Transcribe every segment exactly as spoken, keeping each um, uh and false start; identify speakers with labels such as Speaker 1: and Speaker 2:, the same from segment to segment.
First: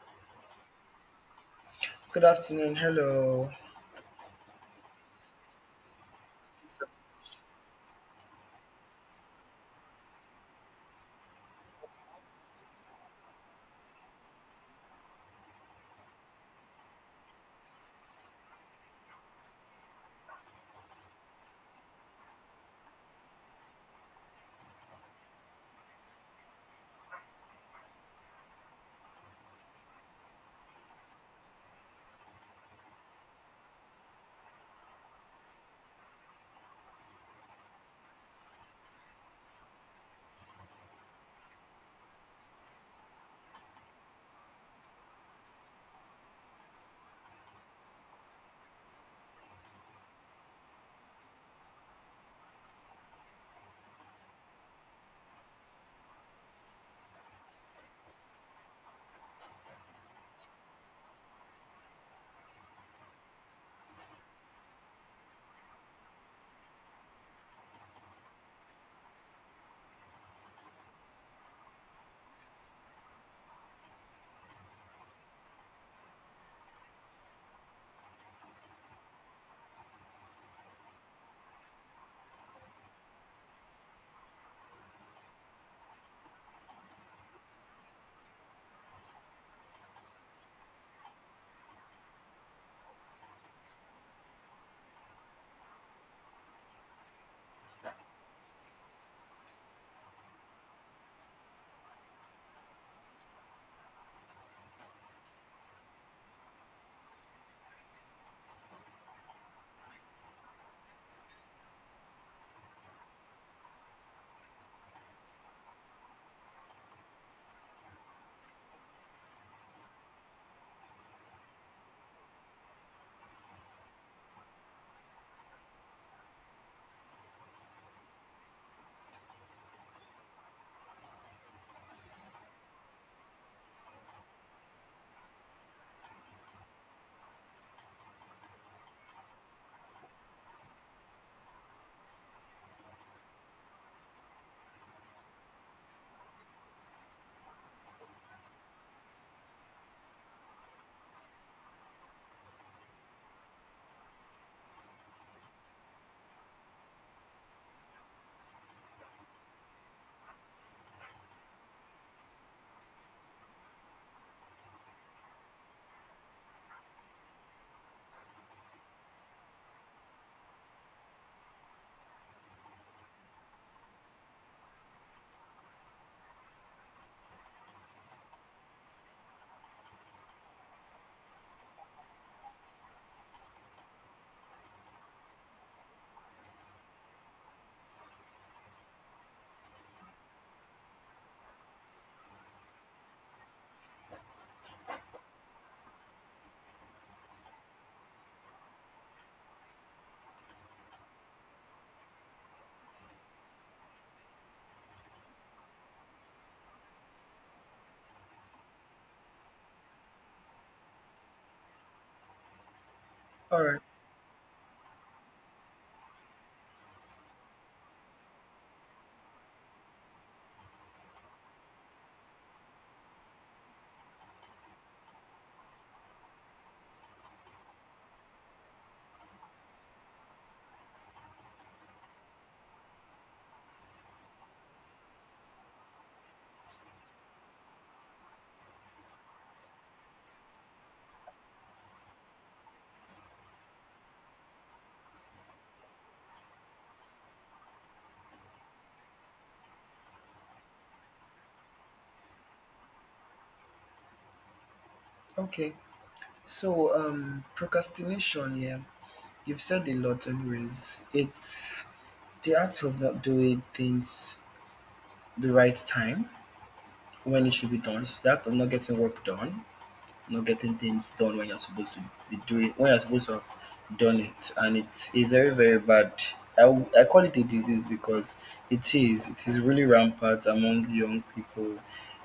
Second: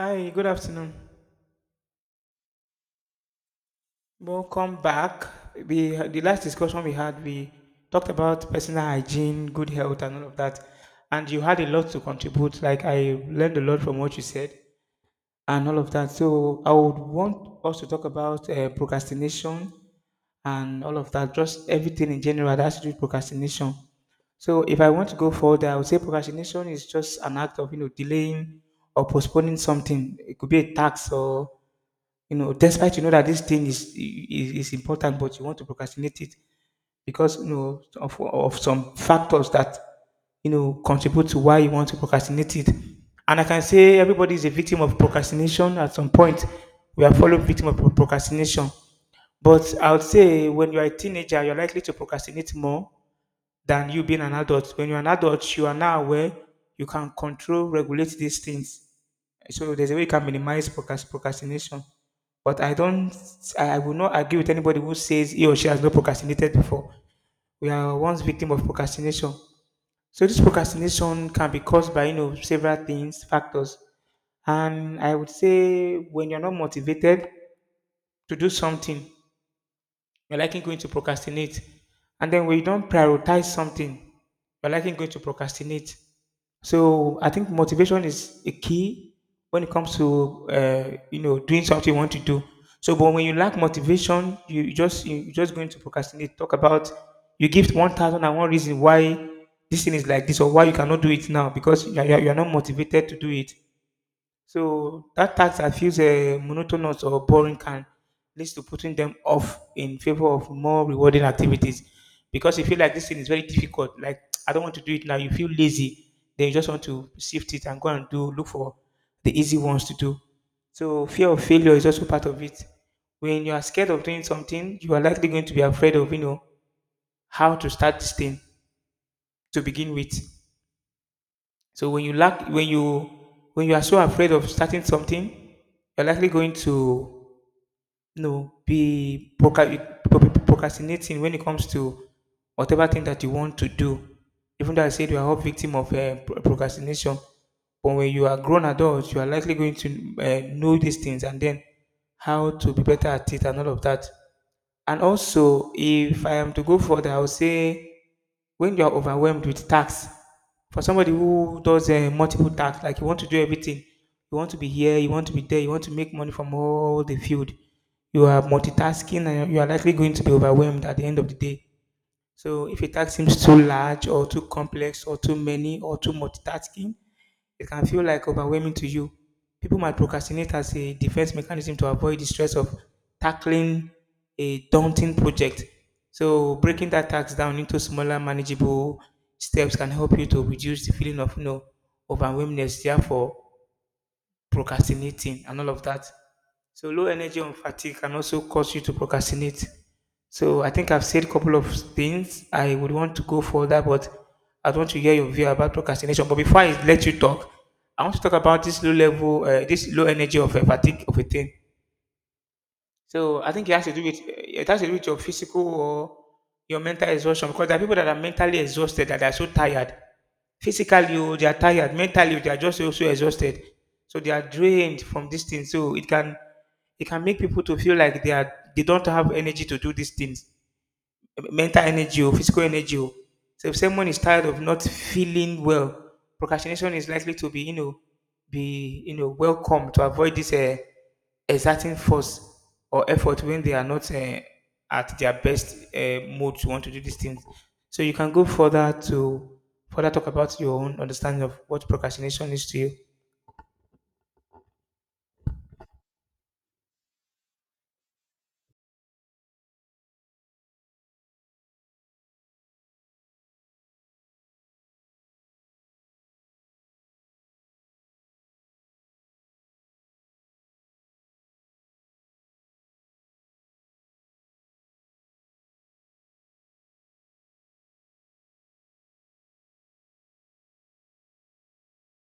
Speaker 1: Hi, good afternoon.
Speaker 2: Good afternoon. Hello.
Speaker 1: Welcome back. We the last
Speaker 2: It's
Speaker 1: discussion
Speaker 2: a-
Speaker 1: we had, we talked about personal hygiene, good health, and all of that. And you had a lot to contribute. Like I learned a lot from what you said and all of that. So I would want us to talk about uh, procrastination and all of that. Just everything in general that has to do with procrastination. So if I want to go further, I would say procrastination is just an act of you know delaying or postponing something. It could be a tax or You know, despite you know that this thing is is, is important, but you want to procrastinate it because you know of, of some factors that you know contribute to why you want to procrastinate it. And I can say everybody is a victim of procrastination at some point. We are following victim of pro- procrastination. But I would say when you are a teenager, you're likely to procrastinate more than you being an adult. When you're an adult, you are now aware you can control, regulate these things. So there's a way you can minimize procrast- procrastination. But I don't, I I will not agree with anybody who says he or she has not procrastinated before. We are once victim of procrastination. So this procrastination can be caused by, you know, several things, factors. And I would say when you're not motivated to do something, you're likely going to procrastinate. And then when you don't prioritize something, you're likely going to procrastinate. So I think motivation is a key when it comes to uh, you know doing something you want to do. So, but when you lack motivation, you you just you- you're just going to procrastinate. Talk about you give one thousand and one reason why this thing is like this or why you cannot do it now because you are, you are you are not motivated to do it. So that task that feels uh, monotonous or boring can lead to putting them off in favor of more rewarding activities because you feel like this thing is very difficult. Like I don't want to do it now. You feel lazy, then you just want to shift it and go and do look for the easy ones to do. So fear of failure is also part of it. When you are scared of doing something, you are likely going to be afraid of you know how to start this thing to begin with. So when you lack, when you when you are so afraid of starting something, you're likely going to you know be proca- proc- procrastinating when it comes to whatever thing that you want to do. Even though I said you are all victim of uh, pro- procrastination, but when you are grown adults, you are likely going to uh, know these things and then how to be better at it and all of that. And also, if I am to go further, I would say when you are overwhelmed with tasks, for somebody who does uh, multiple tasks, like you want to do everything, you want to be here, you want to be there, you want to make money from all the field, you are multitasking and you are likely going to be overwhelmed at the end of the day. So if a task seems too large or too complex or too many or too multitasking, it can feel like overwhelming to you. People might procrastinate as a defense mechanism to avoid the stress of tackling a daunting project. So breaking that task down into smaller manageable steps can help you to reduce the feeling of you know overwhelmness. Therefore, procrastinating and all of that. So low energy and fatigue can also cause you to procrastinate. So I think I've said a couple of things. I would want to go further, but I want to hear your view about procrastination. But before I let you talk, I want to talk about this low level, uh, this low energy of a fatigue of a thing. So I
Speaker 2: All
Speaker 1: think it
Speaker 2: right.
Speaker 1: has to do with it has to do with your physical or your mental exhaustion because there are people that are mentally exhausted that are so tired. Physically, oh, they are tired. Mentally, they are just also exhausted. So they are drained from this thing. So it can it can make people to feel like they are they don't have energy to do these things mental energy or physical energy. Or. So if someone is tired of not feeling well, procrastination is likely to be, you know, be you know welcome to avoid this uh, exerting force or effort when they are not uh, at their best uh, mode to want to do these things. So you can go further to further talk about your own understanding of what procrastination is to you.
Speaker 2: Okay. So, um, procrastination. Yeah, you've said a lot. Anyways, it's the act of not doing things the right time when it should be done. It's the act of not getting work done. Not getting things done when you're supposed to be doing when you're supposed to have done it, and it's a very very bad— I, w- I call it a disease because it is it is really rampant among young people,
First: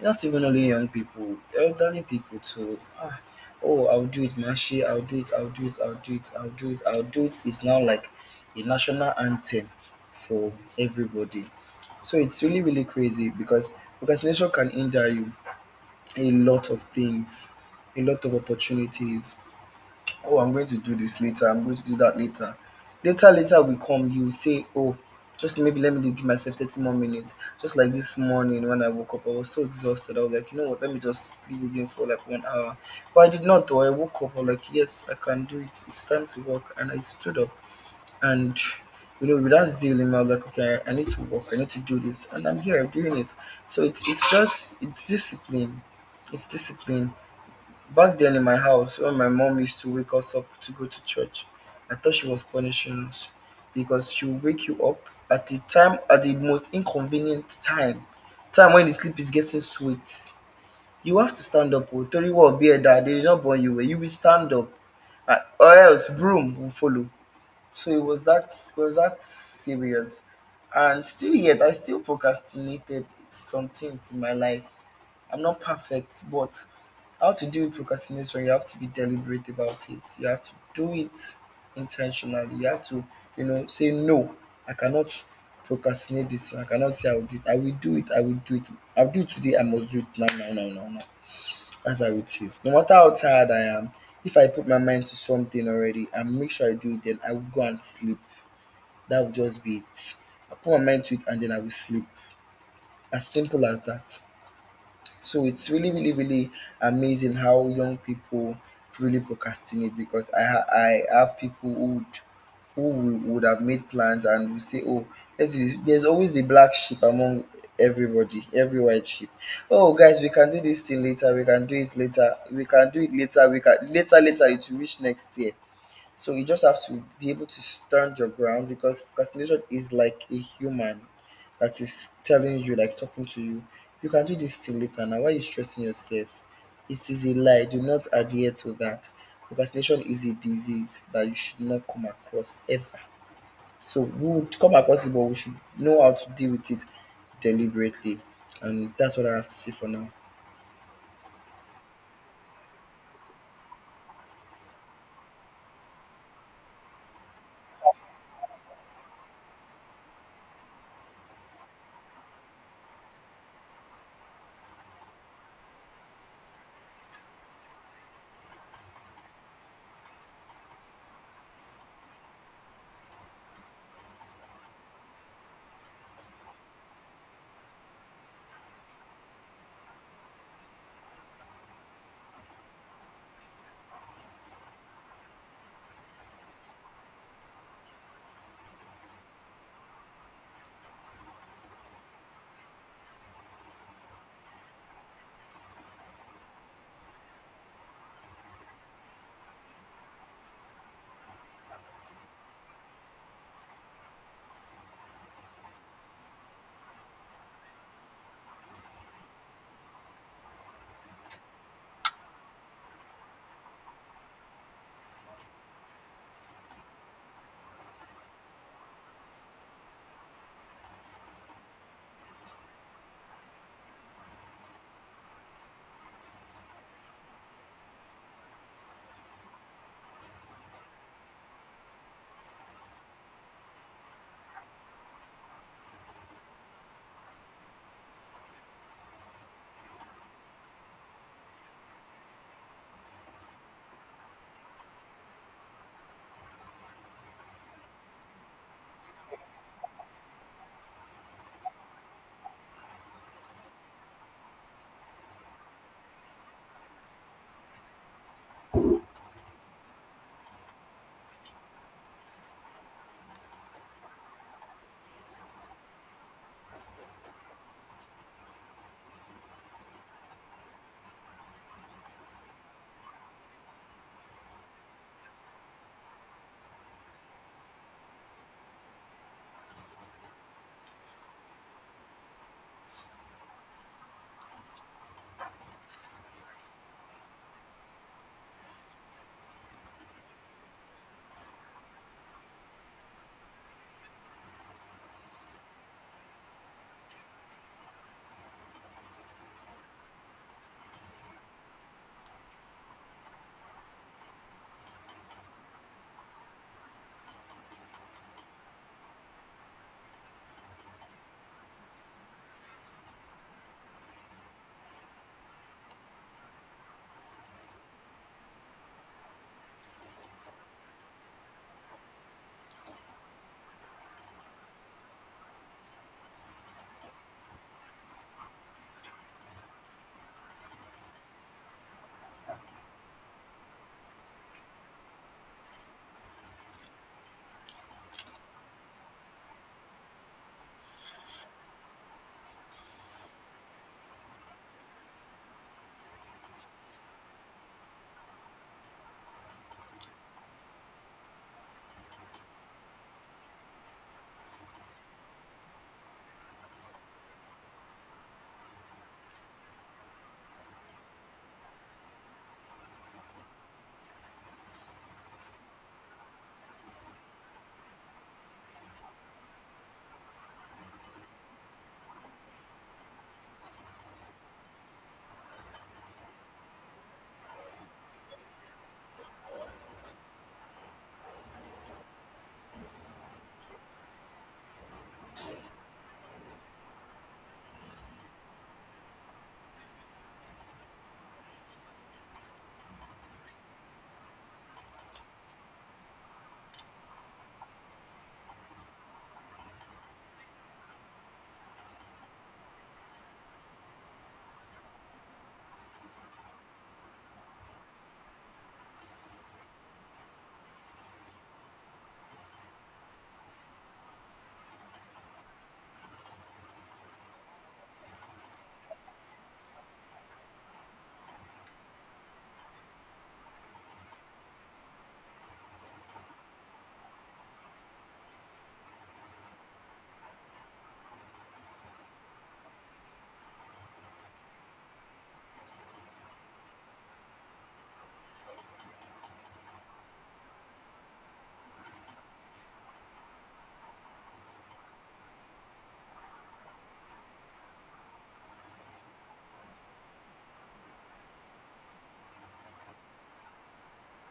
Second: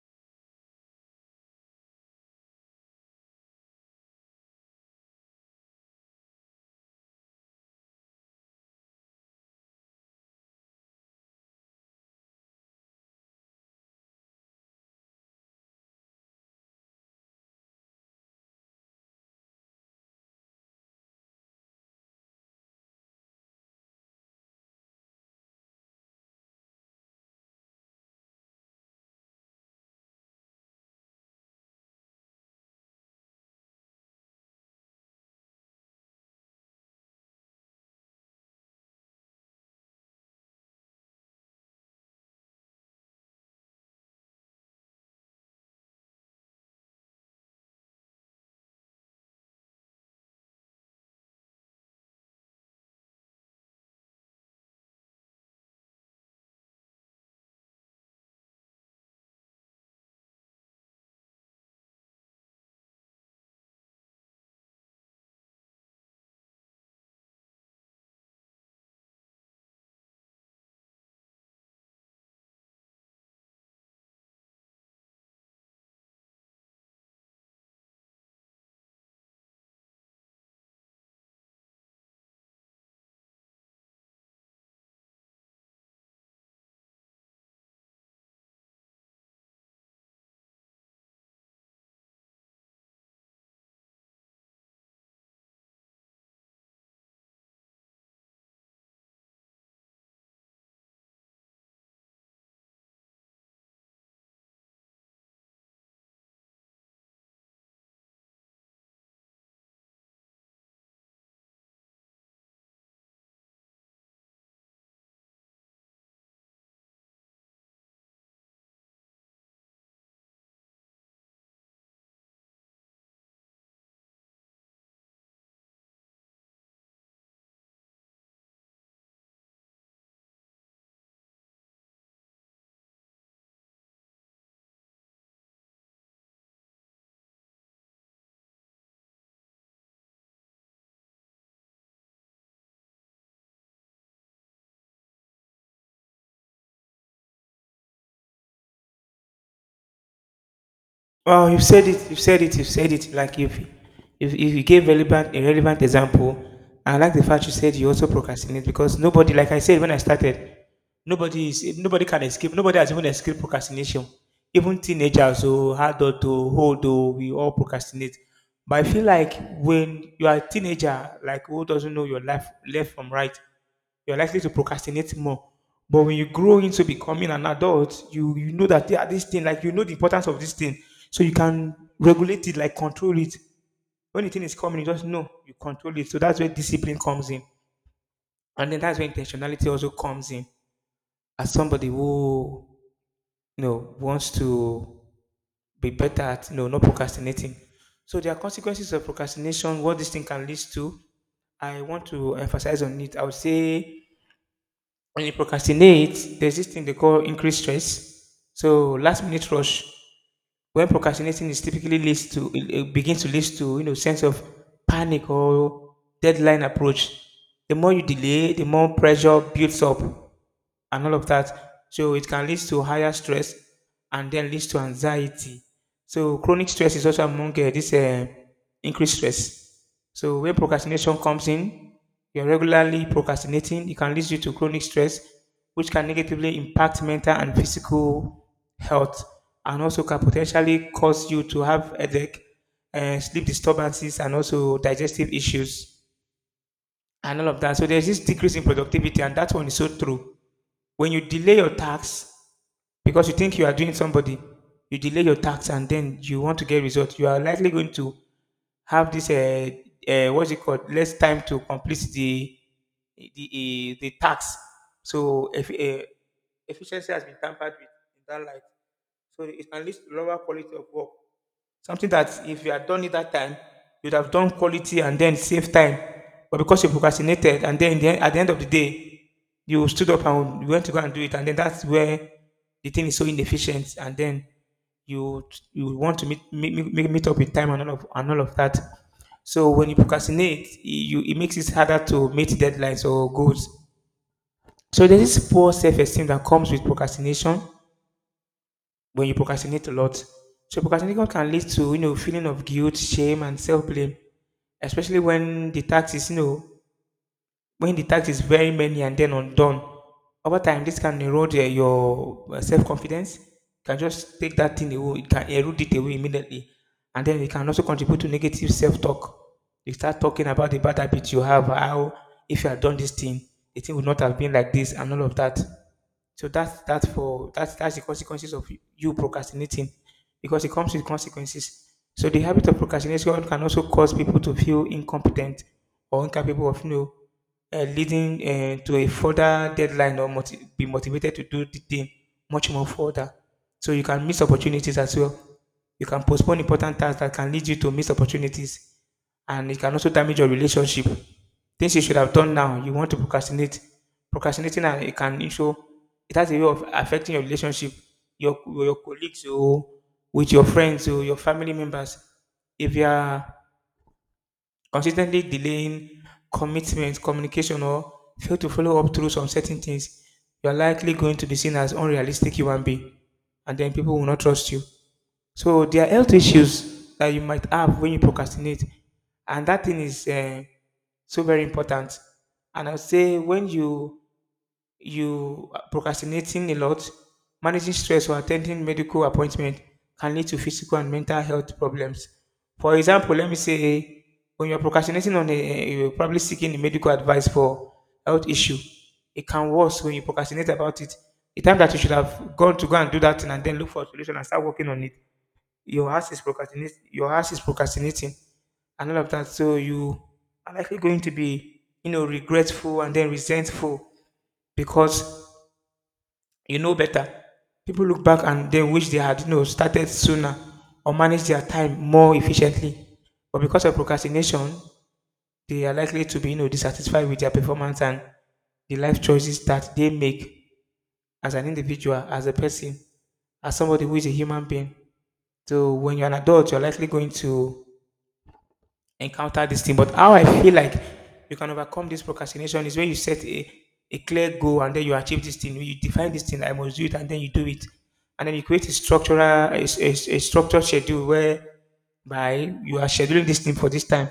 Speaker 2: not even only young people, elderly people too. Ah, oh, I'll do it mashi, I'll do it, I'll do it, I'll do it, I'll do it, I'll do it. It is now like a national anthem for everybody. So it's really really crazy because procrastination can injure you a lot of things, a lot of opportunities. Oh, I'm going to do this later. I'm going to do that later. Later, later we come, you will say, oh, just maybe let me give myself thirty more minutes. Just like this morning when I woke up, I was so exhausted. I was like, you know what, let me just sleep again for like one hour. But I did not, though. I woke up, I was like, yes, I can do it. It's time to work. And I stood up and you know with that zeal in my like, okay, I, I need to work, I need to do this, and I'm here doing it. So it's it's just it's discipline. It's discipline. Back then in my house when my mom used to wake us up to go to church, I thought she was punishing us because she would wake you up at the time, at the most inconvenient time time when the sleep is getting sweet. You have to stand up. O tori wa obi eda, they did not born you well, you will stand up, and or else broom will follow. So it was that it was that serious. And still yet I still procrastinated some things in my life. I'm not perfect, but how to deal with procrastination, you have to be deliberate about it. You have to do it intentionally. You have to, you know, say no, I cannot procrastinate this. I cannot say I will do it. I will do it. I will do it. I'll do it today. I must do it now, now, now, now, now. That's how it is. No matter how tired I am, if I put my mind to something already and make sure I do it, then I will go and sleep. That will just be it. I put my mind to it and then I will sleep. As simple as that. So it's really, really, really amazing how young people really procrastinate because I ha- I have people who would who would would have made plans and would say, oh, there's, this- there's always a black sheep among everybody, every white sheep. Oh, guys, we can do this thing later. We can do it later. We can do it later. We can later, later. It will reach next year. So you just have to be able to stand your ground because procrastination is like a human that is telling you, like talking to you, you can do this thing later. Now, why are you stressing yourself? It is a lie. Do not adhere to that. Procrastination is a disease that you should not come across ever. So we would come across it, but we should know how to deal with it deliberately. And that's what I have to say for now.
Speaker 1: Oh, you've said it. You've said it. You've said it. Like you've, if if you gave relevant a relevant example, I like the fact you said you also procrastinate because nobody, like I said when I started, nobody is nobody can escape. Nobody has even escaped procrastination. Even teenagers who hard to hold, oh, we all procrastinate. But I feel like when you are a teenager, like who doesn't know your life left from right, you're likely to procrastinate more. But when you grow into becoming an adult, you you know that yeah, this thing, like you know the importance of this thing, so you can regulate it, like control it. When the thing is coming, you just know you control it. So that's where discipline comes in, and then that's where intentionality also comes in. As somebody who you know wants to be better at you know not procrastinating, so there are consequences of procrastination. What this thing can lead to, I want to emphasize on it. I would say when you procrastinate, there's this thing they call increased stress. So last minute rush. When procrastinating is typically leads to it it begins to lead to you know sense of panic or deadline approach. The more you delay, the more pressure builds up and all of that. So it can lead to higher stress and then leads to anxiety. So chronic stress is also among uh, this uh, increased stress. So where procrastination comes in, you're regularly procrastinating. It can lead you to chronic stress, which can negatively impact mental and physical health, and also can potentially cause you to have headache, and sleep disturbances, and also digestive issues, and all of that. So there's this decrease in productivity, and that one is so true. When you delay your tasks because you think you are doing somebody, you delay your tasks, and then you want to get results. You are likely going to have this uh, uh what's it called less time to complete the the uh, the task so if, uh, efficiency has been tampered with in that light so it can lead to lower quality of work. Something that if you had done it that time, you'd have done quality and then save time. But because you procrastinated, and then in the end, at the end of the day, you stood up and you went to go and do it, and then that's where the thing is so inefficient, and then you you want to meet meet, meet, meet up with time and all of and all of that. So when you procrastinate, you it makes it harder to meet deadlines or goals. So there's this poor self-esteem that comes with procrastination when you procrastinate a lot. So procrastination can lead to you know feeling of guilt, shame, and self blame, especially when the task is you know when the task is very many and then undone. Over time, this can erode eh, your self confidence. Can just take that thing away. It can erode it away immediately, and then it can also contribute to negative self talk. You start talking about the bad habit you have, how if you had done this thing, the thing would not have been like this, and all of that. So that's that's for that's that's the consequences of you procrastinating, because it comes with consequences. So the habit of procrastination can also cause people to feel incompetent or incapable of you know, uh, leading uh, to a further deadline or moti- be motivated to do the thing much more further. So you can miss opportunities as well. You can postpone important tasks that can lead you to miss opportunities, and it can also damage your relationship. Things you should have done now, you want to procrastinate. Procrastinating and it can show it has a way of affecting your relationship, your with your colleagues, or with your friends, or your family members. If you are consistently delaying commitment, communication, or fail to follow up through some certain things, you are likely going to be seen as unrealistic human being, and then people will not trust you. So there are health issues that you might have when you procrastinate, and that thing is uh, so very important. And I would say when you you are procrastinating a lot, managing stress or attending medical appointment can lead to physical and mental health problems. For example, let me say when you're procrastinating on a you're probably seeking medical advice for health issue, it can worse when you procrastinate about it. The time that you should have gone to go and do that thing and then look for a solution and start working on it your house is procrastinating. Your house is procrastinating and all of that. So you are likely going to be, you know, regretful and then resentful because you know better. People look back and they wish they had, you know, started sooner or managed their time more efficiently. But because of procrastination, they are likely to be, you know, dissatisfied with their performance and the life choices that they make as an individual, as a person, as somebody who is a human being. So when you're an adult, you're likely going to encounter this thing. But how I feel like you can overcome this procrastination is when you set a, a clear goal and then you achieve this thing. You define this thing, I must do it, and then you do it. And then you create a structural, a, a, a structured schedule where by you are scheduling this thing for this time.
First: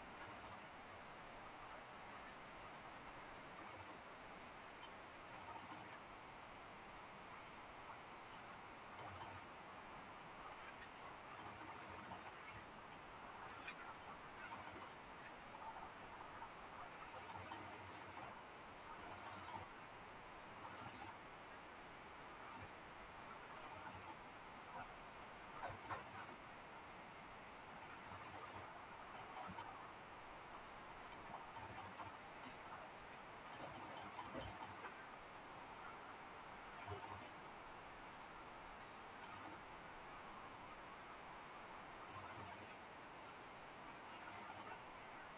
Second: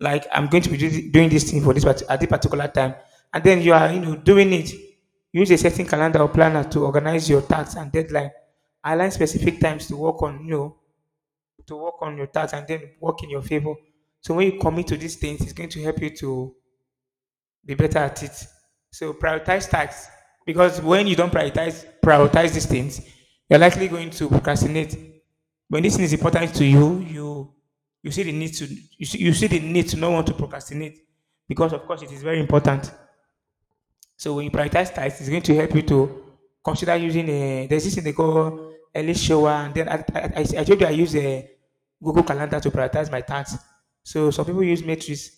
Speaker 1: Like I'm going to be do- doing this thing for this part- at this particular time, and then you are you know doing it. Use a certain calendar or planner to organize your tasks and deadline. Align specific times to work on you know to work on your task and then work in your favor. So when you commit to these things, it's going to help you to be better at it. So prioritize tasks because when you don't prioritize prioritize these things, you're likely going to procrastinate. When this thing is important to you, you you see the need to you see, you see the need to not want to procrastinate because of course it is very important. So when you prioritize tasks, it's going to help you to consider using a there's this thing they call early shower, and then I, I, I I told you I use a Google Calendar to prioritize my tasks. So some people use matrix.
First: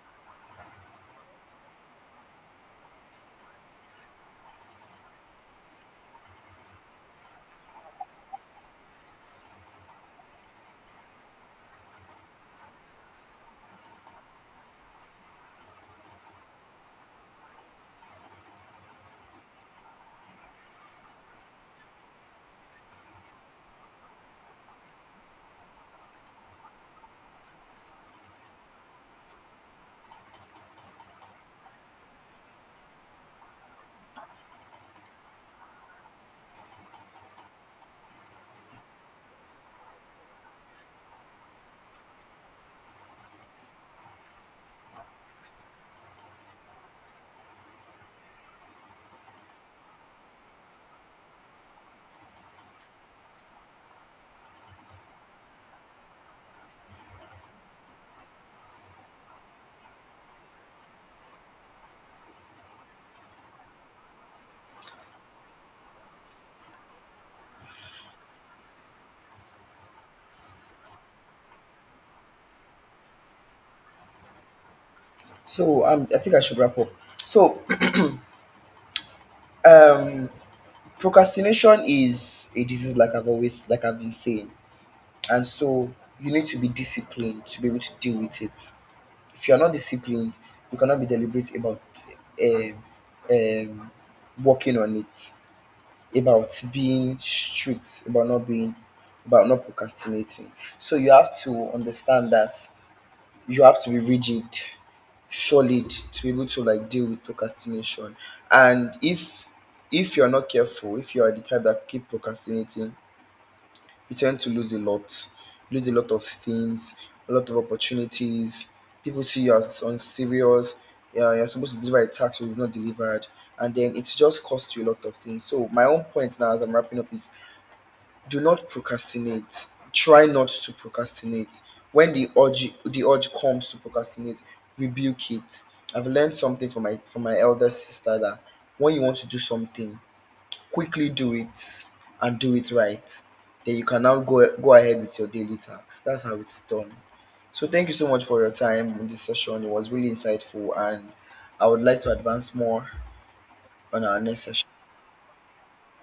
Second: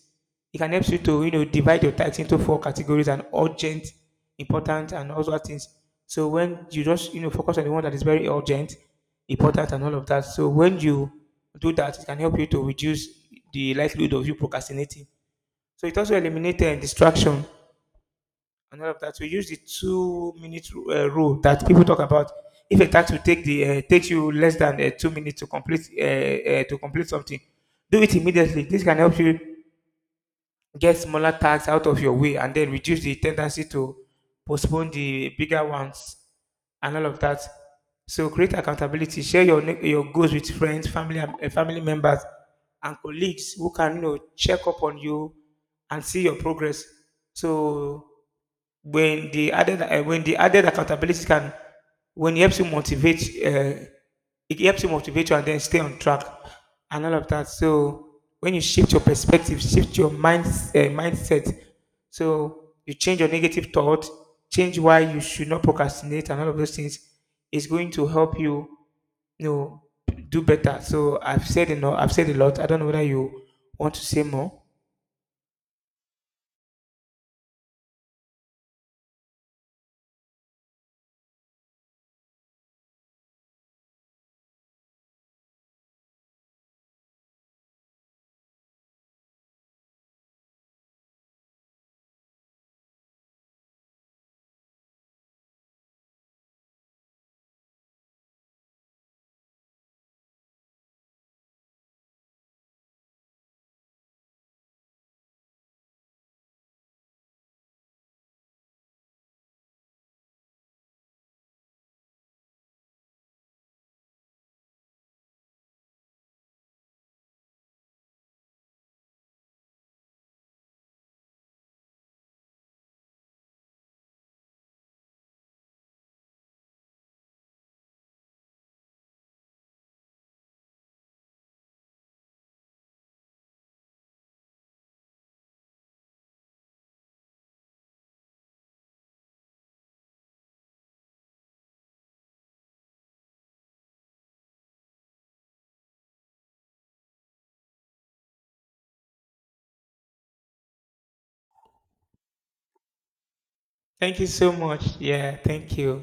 Speaker 1: It can help you to you know divide your tasks into four categories and urgent, important, and all those things. So when you just you know focus on the one that is very urgent, important, and all of that. So when you do that, it can help you to reduce the likelihood of you procrastinating. So it also eliminates uh, distraction and all of that. So use the two minute uh, rule that people talk about. If a task will take the uh, takes you less than uh, two minutes to complete uh, uh, to complete something, do it immediately. This can help you get smaller tasks out of your way and then reduce the tendency to postpone the bigger ones and all of that. So create accountability. Share your ne- your goals with friends, family, and- uh, family members, and colleagues who can you know check up on you and see your progress. So when the added uh, when the added accountability can when it helps you motivate uh, it helps you motivate you and then stay on track and all of that. So when you shift your perspective, shift your mind uh, mindset, so you change your negative thought, change why you should not procrastinate, and all of those things is going to help you you know do better. So I've said enough. I've said a lot. I don't know whether you want to say more.
Speaker 2: So um, I think I should wrap up. So procrastination is a disease, like I've always, like I've been saying. And so you need to be disciplined to be able to deal with it. If you're not disciplined, you cannot be deliberate about um, um, working on it, about being strict about not being about not procrastinating. So you have to understand that you have to be rigid, solid, to be able to like deal with procrastination. And if if you're not careful, if you are the type that keep procrastinating, you tend to lose a lot, lose a lot of things, a lot of opportunities. People see you as unserious. Yeah, you're supposed to deliver a tax you've not delivered, and then it's just cost you a lot of things. So my own point now, as I'm wrapping up, is do not procrastinate. Try not to procrastinate. When the urge the urge comes to procrastinate, rebuke it. I've learned something from my from my elder sister that when you want to do something, quickly do it and do it right. Then you can now go go ahead with your daily tasks. That's how it's done. So thank you so much for your time in this session. It was really insightful, and I would like to advance more on
Speaker 1: Thank
Speaker 2: our
Speaker 1: you
Speaker 2: next
Speaker 1: so
Speaker 2: session.
Speaker 1: much. Yeah, thank you.